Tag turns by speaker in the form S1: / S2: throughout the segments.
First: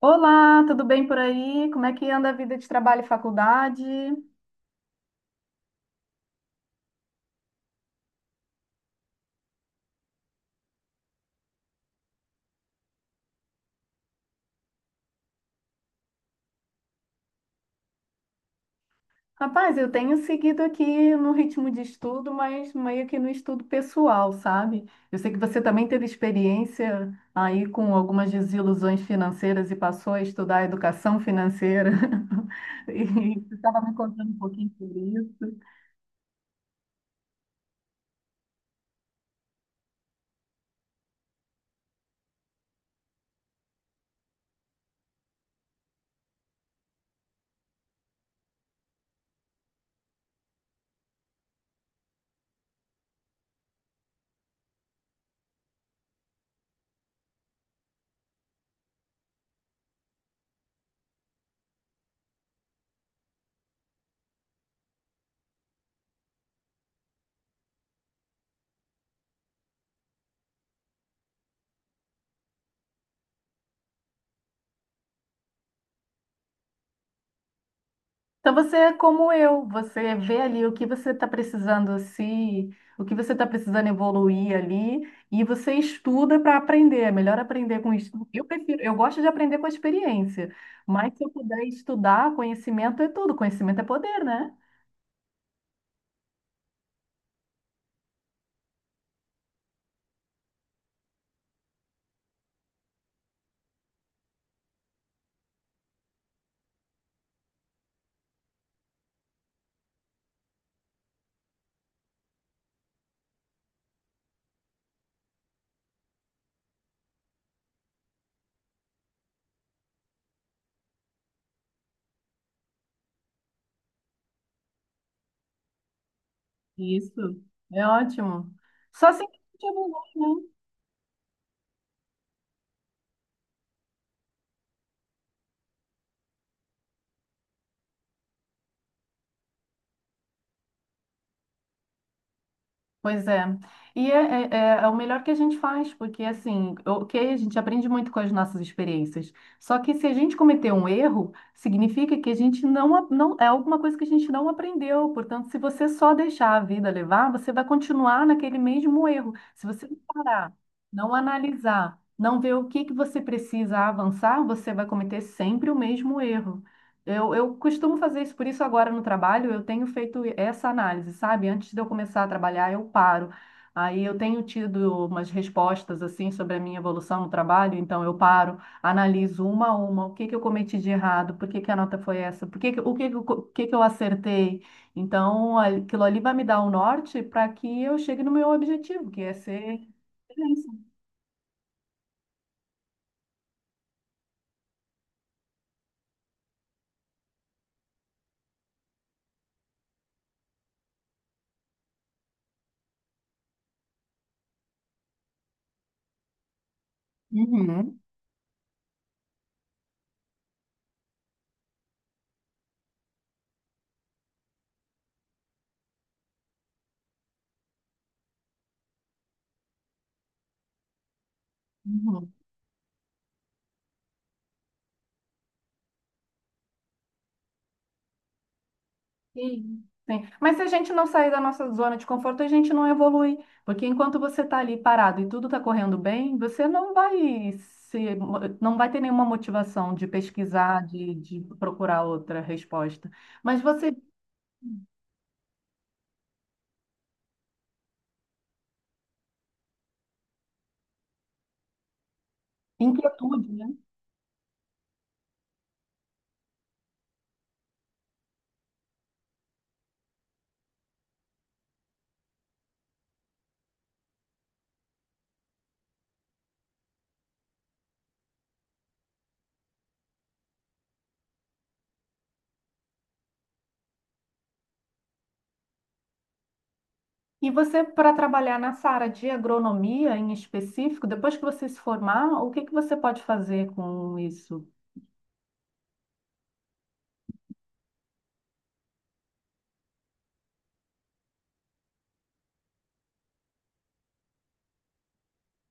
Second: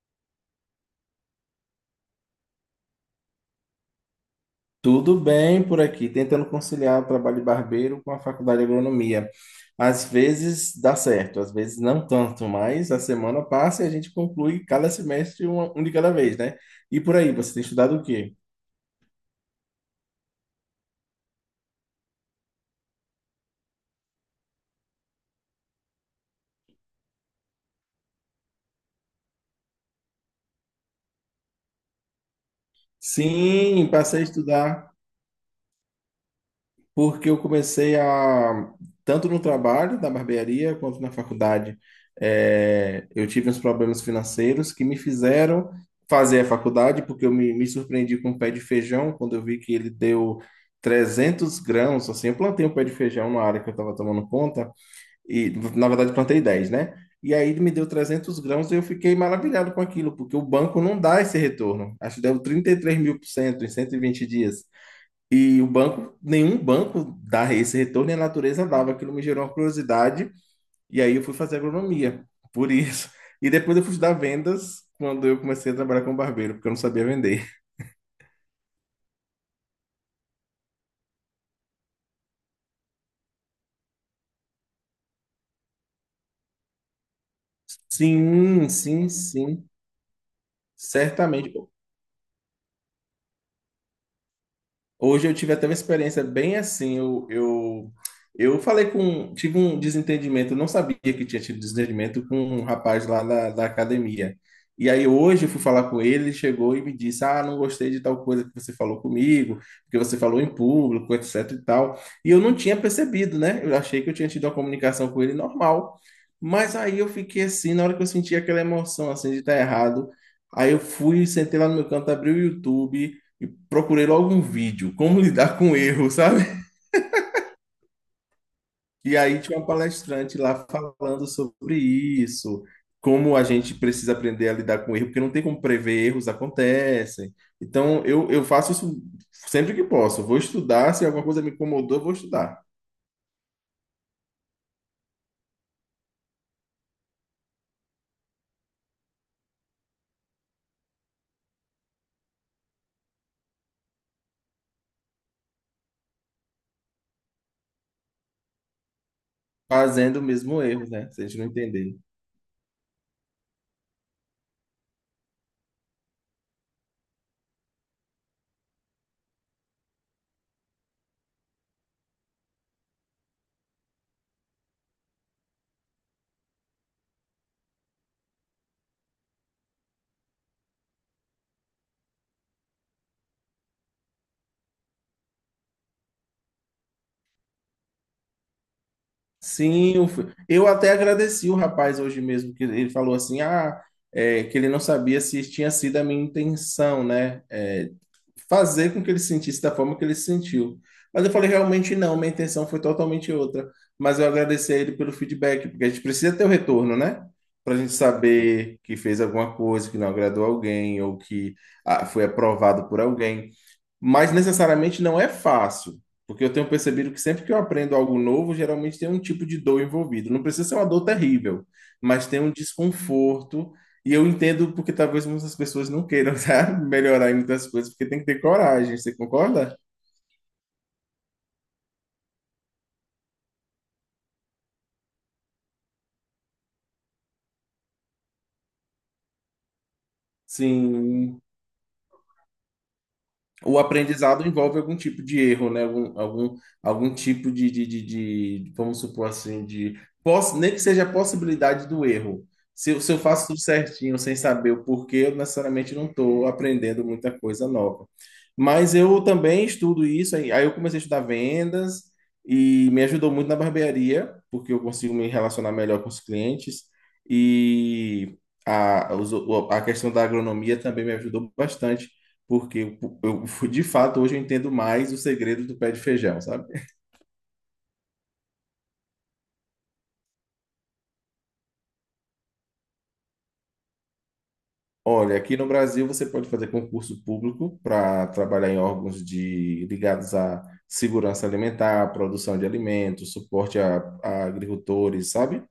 S1: Olá, tudo bem por aí? Como é que anda a vida de trabalho e faculdade?
S2: Tudo bem por aqui, tentando conciliar o trabalho de barbeiro com a faculdade de agronomia. Às vezes dá certo, às vezes não tanto, mas a semana passa e a gente conclui cada semestre um de cada vez, né? E por aí, você tem estudado o quê?
S1: Rapaz, eu tenho seguido aqui no ritmo de estudo, mas meio que no estudo pessoal, sabe? Eu sei que você também teve experiência aí com algumas desilusões financeiras e passou a estudar educação financeira. E você estava
S2: Sim,
S1: me
S2: passei a
S1: contando um pouquinho
S2: estudar,
S1: sobre isso.
S2: porque eu comecei a, tanto no trabalho da barbearia quanto na faculdade, eu tive uns problemas financeiros que me fizeram fazer a faculdade, porque eu me surpreendi com um pé de feijão. Quando eu vi que ele deu 300 grãos, assim, eu plantei um pé de feijão na área que eu estava tomando conta, e na verdade plantei 10, né? E aí ele me deu 300 grãos e eu fiquei maravilhado com aquilo, porque o banco não dá esse retorno. Acho que deu 33 mil por cento em 120 dias. E o banco, nenhum banco dá esse retorno, e a natureza dava. Aquilo me gerou uma curiosidade, e aí eu fui fazer agronomia, por isso. E depois eu fui estudar vendas quando eu comecei a trabalhar com barbeiro, porque eu não sabia vender.
S1: Então você é como eu, você vê ali o que você está precisando se, o que você está precisando evoluir ali e você estuda para aprender. É melhor aprender com estudo. Eu
S2: Sim,
S1: prefiro, eu
S2: sim,
S1: gosto de aprender com a
S2: sim,
S1: experiência, mas se eu puder
S2: certamente.
S1: estudar, conhecimento é tudo, conhecimento é poder, né?
S2: Hoje eu tive até uma experiência bem assim. Eu falei com. Tive um desentendimento, eu não sabia que tinha tido desentendimento com um rapaz lá da academia. E aí hoje eu fui falar com ele, ele chegou e me disse: "Ah, não gostei de tal coisa que você falou comigo, porque você falou em público, etc e tal." E eu não tinha percebido, né? Eu achei que eu tinha tido uma comunicação com ele normal. Mas aí eu fiquei assim, na hora que eu senti aquela emoção assim de estar errado. Aí eu fui, sentei lá no meu canto, abri o YouTube e procurei logo um vídeo, como lidar com erro, sabe?
S1: Isso, é ótimo. Só
S2: E
S1: assim que a
S2: aí tinha
S1: gente
S2: uma palestrante
S1: evolui, né?
S2: lá falando sobre isso, como a gente precisa aprender a lidar com erro, porque não tem como prever, erros acontecem. Então eu faço isso sempre que posso. Eu vou estudar, se alguma coisa me incomodou, eu vou estudar.
S1: Pois é. E é o melhor que a gente faz, porque assim, ok, a gente aprende muito com as nossas experiências. Só que se a gente cometer um erro, significa que a gente não, não é alguma coisa que a gente não aprendeu. Portanto, se você só deixar a vida levar, você vai continuar naquele mesmo erro. Se você não
S2: Fazendo o
S1: parar,
S2: mesmo erro, né?
S1: não
S2: Se a gente não entender.
S1: analisar, não ver o que que você precisa avançar, você vai cometer sempre o mesmo erro. Eu costumo fazer isso, por isso agora no trabalho eu tenho feito essa análise, sabe? Antes de eu começar a trabalhar, eu paro. Aí eu tenho tido umas respostas assim sobre a minha evolução no trabalho, então eu paro, analiso uma a uma, o que que eu cometi de errado, por que que a nota foi essa, por que que, o que que, eu co- o que que eu acertei. Então aquilo ali vai me dar o norte para que eu chegue no meu objetivo, que é ser
S2: Sim, eu, eu
S1: excelência.
S2: até agradeci o rapaz hoje mesmo, que ele falou assim, ah, é, que ele não sabia se tinha sido a minha intenção, né? É, fazer com que ele se sentisse da forma que ele se sentiu. Mas eu falei, realmente não, minha intenção foi totalmente outra. Mas eu agradeci a ele pelo feedback, porque a gente precisa ter o retorno, né? Para a gente
S1: Uhum.
S2: saber que fez alguma coisa que não agradou alguém ou que, ah, foi aprovado por alguém, mas necessariamente não é fácil, porque eu tenho percebido que sempre que eu aprendo algo novo, geralmente tem um tipo de dor envolvido. Não precisa ser uma dor terrível, mas
S1: Uhum.
S2: tem um desconforto, e eu entendo porque talvez muitas pessoas não queiram, sabe, melhorar em muitas coisas, porque tem que ter coragem, você concorda?
S1: Sim. Sim. Mas se a gente não sair da nossa zona de conforto, a gente não evolui. Porque enquanto você está ali parado e tudo está correndo bem, você não vai se, não vai ter nenhuma motivação de pesquisar, de
S2: Sim,
S1: procurar outra resposta. Mas
S2: o
S1: você,
S2: aprendizado envolve algum tipo de erro, né? Algum tipo de, vamos supor assim, de, nem que seja a possibilidade do erro. Se eu faço
S1: Inquietude,
S2: tudo
S1: né?
S2: certinho, sem saber o porquê, eu necessariamente não estou aprendendo muita coisa nova. Mas eu também estudo isso. Aí eu comecei a estudar vendas e me ajudou muito na barbearia, porque eu consigo me relacionar melhor com os clientes e a, a questão da agronomia também me ajudou bastante, porque de fato hoje eu entendo mais o segredo do pé de feijão, sabe?
S1: E você, para trabalhar nessa área de agronomia em específico, depois que você se formar, o que que você pode fazer com isso?
S2: Olha, aqui no Brasil você pode fazer concurso público para trabalhar em órgãos de, ligados à segurança alimentar, produção de alimentos, suporte a agricultores, sabe?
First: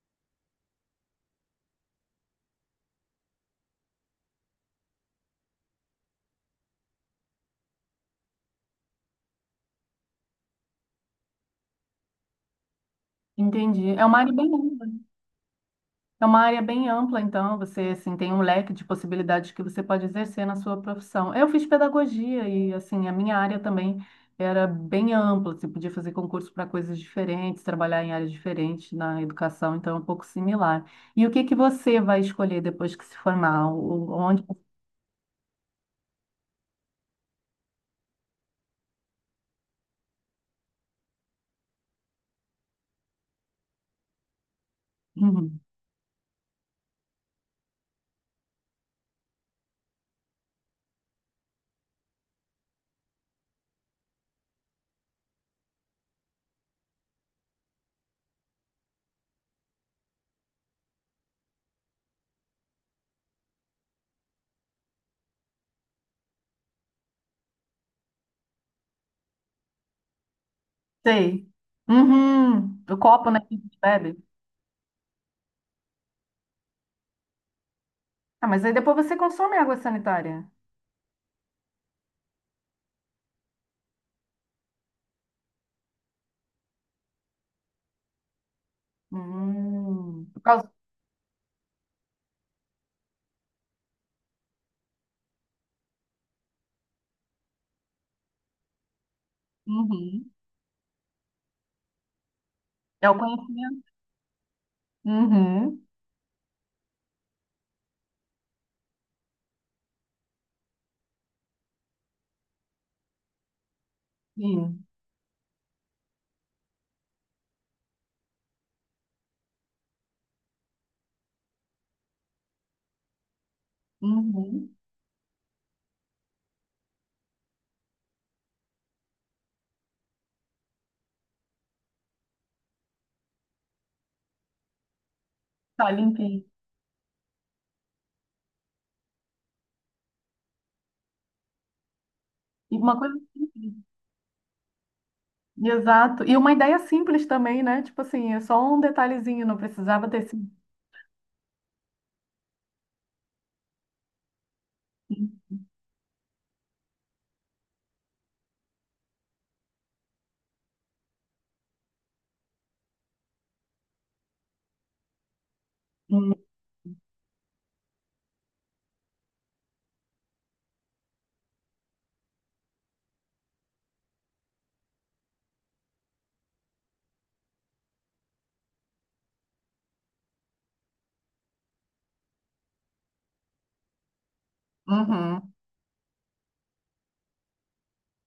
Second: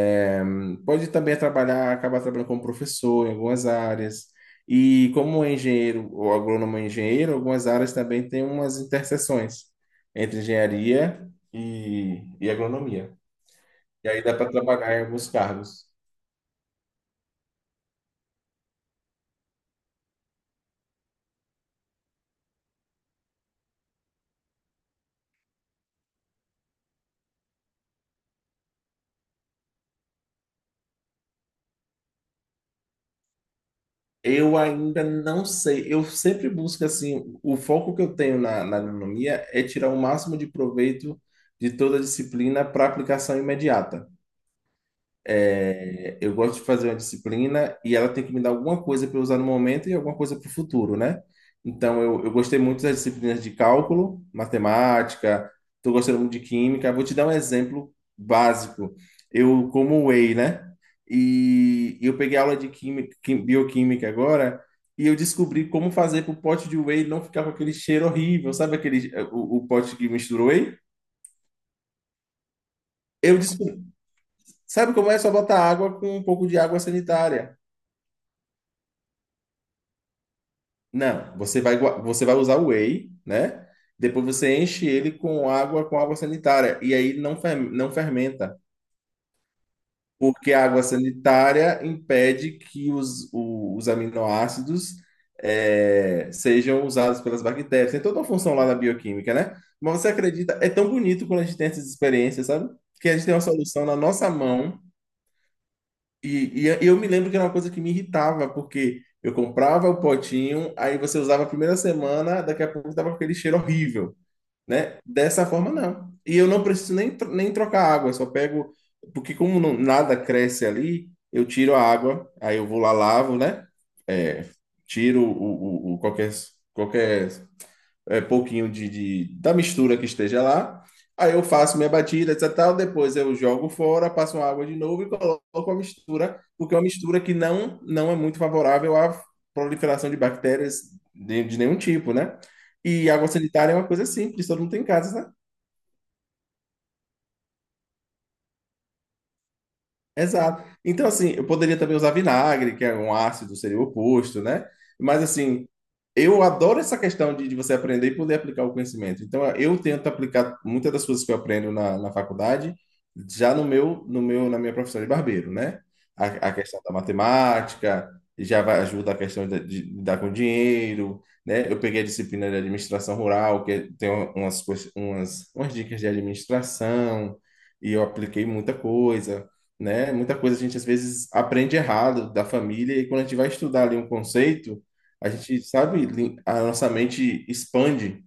S2: É, pode também trabalhar, acabar trabalhando como professor em algumas áreas. E como engenheiro, ou agrônomo é engenheiro, algumas áreas também têm umas interseções entre engenharia e agronomia.
S1: Entendi. É
S2: E
S1: uma
S2: aí
S1: área
S2: dá
S1: bem
S2: para
S1: ampla.
S2: trabalhar em alguns cargos.
S1: É uma área bem ampla, então você assim tem um leque de possibilidades que você pode exercer na sua profissão. Eu fiz pedagogia e assim a minha área também era bem ampla. Você podia fazer concurso para coisas diferentes, trabalhar em áreas diferentes na educação, então é um pouco similar. E o que que você vai escolher depois que se formar? Onde?
S2: Eu ainda não sei. Eu sempre busco assim, o foco que eu tenho na, na agronomia é tirar o máximo de proveito de toda a disciplina para aplicação imediata.
S1: Uhum.
S2: É, eu gosto de fazer uma disciplina e ela tem que me dar alguma coisa para eu usar no momento e alguma coisa para o futuro, né? Então, eu gostei muito das disciplinas de cálculo, matemática, estou gostando muito de química. Vou te dar um exemplo básico. Eu como whey, né? E eu peguei aula de química, bioquímica agora, e eu descobri como fazer para o pote de whey não ficar com aquele cheiro horrível. Sabe aquele, o pote que mistura whey?
S1: Sei. Uhum. O copo,
S2: Eu
S1: né, que a gente
S2: descobri.
S1: bebe.
S2: Sabe como é? É só botar água com um pouco de água sanitária.
S1: Ah, mas aí depois você consome água sanitária.
S2: Não, você vai, você vai usar o whey, né? Depois você enche ele com água sanitária. E aí não, não fermenta.
S1: Hum. Por
S2: Porque a
S1: causa...
S2: água sanitária impede que os aminoácidos sejam usados pelas bactérias. Tem toda uma função lá na bioquímica, né? Mas você
S1: Uhum.
S2: acredita? É tão bonito quando a gente tem essas experiências, sabe?
S1: É
S2: Que
S1: o
S2: a gente tem uma solução
S1: conhecimento.
S2: na nossa mão,
S1: Uhum.
S2: e eu me lembro que era uma coisa que me irritava, porque eu comprava o potinho, aí você usava a primeira semana, daqui a pouco tava com aquele cheiro horrível,
S1: Sim.
S2: né? Dessa forma, não. E eu não preciso nem, nem trocar água, eu só pego, porque como nada cresce ali, eu tiro a água, aí eu vou lá, lavo, né? É,
S1: Uhum.
S2: tiro o qualquer, qualquer, é, pouquinho de, da mistura que esteja lá. Aí eu faço minha batida, etc. e tal. Depois eu jogo fora, passo uma água de novo e coloco a
S1: Tá
S2: mistura,
S1: limpinho.
S2: porque é uma mistura que não, não é muito favorável à proliferação de bactérias de nenhum tipo, né?
S1: E uma
S2: E
S1: coisa
S2: água sanitária é
S1: simples.
S2: uma coisa simples, todo mundo tem em casa, né?
S1: Exato. E uma ideia simples também, né? Tipo assim, é só um detalhezinho, não precisava ter sido.
S2: Exato. Então, assim, eu poderia também usar vinagre, que é um ácido, seria o oposto, né? Mas, assim, eu adoro essa questão de você aprender e poder aplicar o conhecimento. Então, eu tento aplicar muitas das coisas que eu aprendo na, na faculdade já no na minha profissão de barbeiro, né?
S1: Uhum.
S2: A questão da matemática já vai, ajuda a questão de lidar com dinheiro, né? Eu peguei a disciplina de administração rural, que tem um, umas, umas, umas dicas de administração, e eu apliquei muita coisa, né? Muita coisa a gente às vezes aprende errado da família, e quando a gente vai estudar ali um conceito, a gente sabe, a nossa mente expande.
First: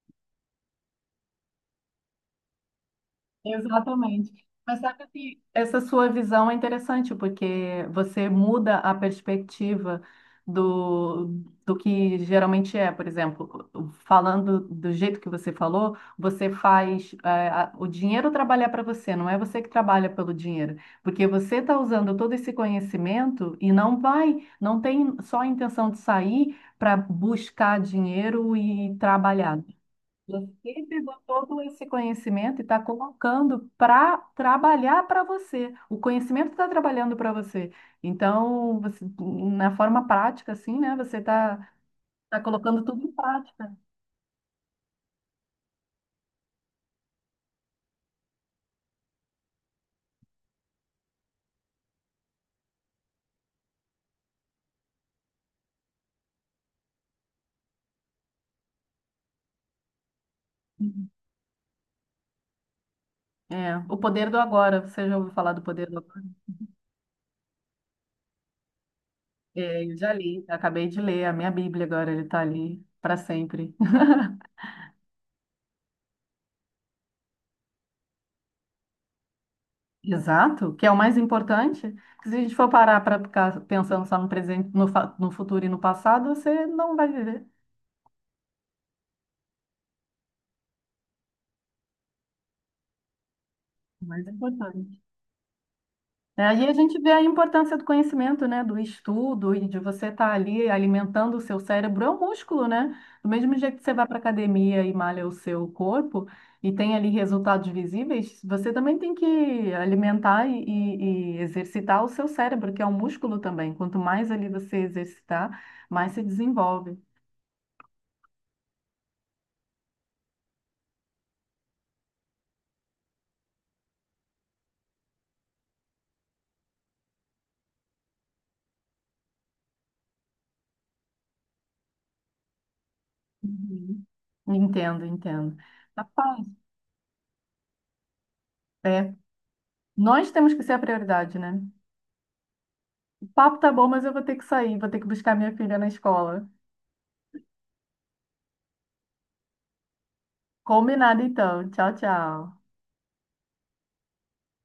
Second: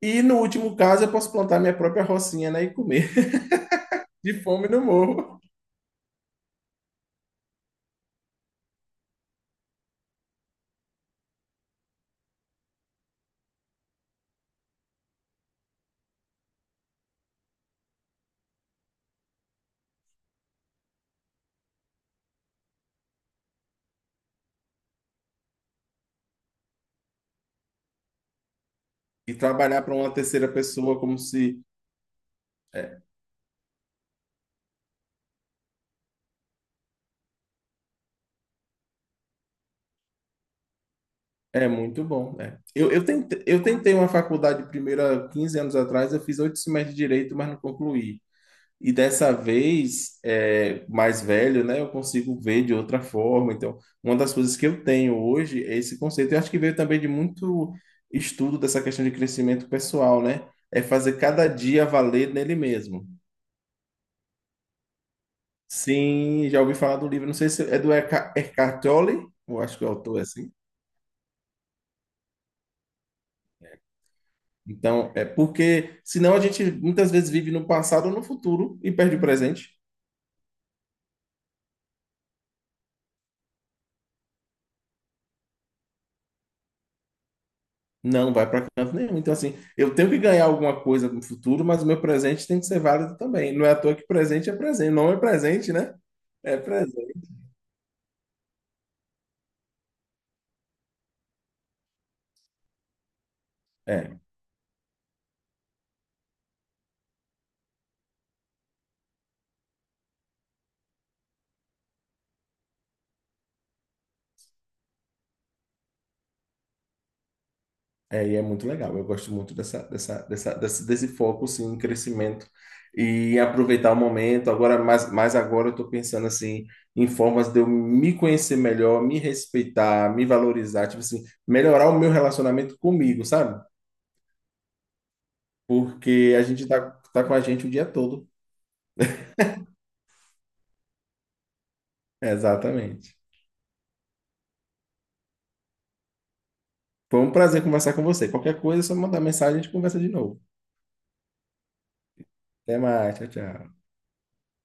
S2: E no último caso, eu posso plantar minha própria rocinha, né, e comer
S1: Exatamente.
S2: de fome no
S1: Mas sabe
S2: morro
S1: que essa sua visão é interessante, porque você muda a perspectiva do, do que geralmente é. Por exemplo, falando do jeito que você falou, você faz, o dinheiro trabalhar para você, não é você que trabalha pelo dinheiro. Porque você está usando todo esse conhecimento e não vai, não tem só a intenção de sair para buscar dinheiro e
S2: e
S1: trabalhar.
S2: trabalhar para uma terceira
S1: Você
S2: pessoa
S1: pegou
S2: como se
S1: todo esse conhecimento e está
S2: é,
S1: colocando para trabalhar para você. O conhecimento está trabalhando para você. Então, você, na forma prática, assim, né? Você está
S2: é muito bom,
S1: tá
S2: né?
S1: colocando
S2: Eu,
S1: tudo
S2: eu
S1: em
S2: tentei, eu
S1: prática.
S2: tentei uma faculdade primeiro há 15 anos atrás, eu fiz 8 semestres de direito, mas não concluí. E dessa vez, é, mais velho, né, eu consigo ver de outra forma. Então, uma das coisas que eu tenho hoje é esse conceito. Eu acho que veio também de muito estudo dessa questão de crescimento pessoal, né? É
S1: Uhum.
S2: fazer cada dia valer nele mesmo.
S1: É, o poder do agora. Você já ouviu falar do poder do agora?
S2: Sim, já ouvi falar do livro, não sei se é do Eckhart Tolle, eu acho
S1: É,
S2: que o
S1: eu já
S2: autor é
S1: li,
S2: assim.
S1: acabei de ler a minha Bíblia agora, ele está ali para sempre.
S2: Então, é porque senão a gente muitas vezes vive no passado ou no futuro e perde o presente.
S1: Exato, que é o mais importante. Que Se a gente for parar para ficar pensando só no presente, no futuro e no passado, você não vai viver.
S2: Não, vai para canto nenhum. Então, assim, eu tenho que ganhar alguma coisa no futuro, mas o meu presente tem que ser válido também. Não é à toa
S1: O
S2: que
S1: mais
S2: presente é presente.
S1: importante.
S2: Não é presente, né?
S1: É,
S2: É
S1: e a gente vê a
S2: presente.
S1: importância do conhecimento, né, do estudo e de você estar ali alimentando o seu cérebro, é um músculo, né? Do mesmo jeito que você vai para
S2: É,
S1: a academia e malha o seu corpo e tem ali resultados visíveis, você também tem que alimentar e exercitar o seu cérebro, que é um músculo também. Quanto mais ali você exercitar, mais se desenvolve.
S2: e é muito legal. Eu gosto muito desse foco, sim, em crescimento e aproveitar o momento. Agora, mais agora, eu estou pensando, assim, em formas de eu me conhecer melhor, me respeitar, me valorizar, tipo assim, melhorar o meu relacionamento comigo, sabe?
S1: Uhum. Entendo, entendo.
S2: Porque a
S1: Rapaz,
S2: gente tá com a gente o dia todo.
S1: é, nós temos que ser a prioridade, né?
S2: Exatamente.
S1: O papo tá bom, mas eu vou ter que sair, vou ter que buscar minha filha na escola.
S2: Foi um prazer conversar com você. Qualquer coisa, é só mandar mensagem e a gente conversa de novo.
S1: Combinado então. Tchau, tchau.
S2: Até mais, tchau, tchau.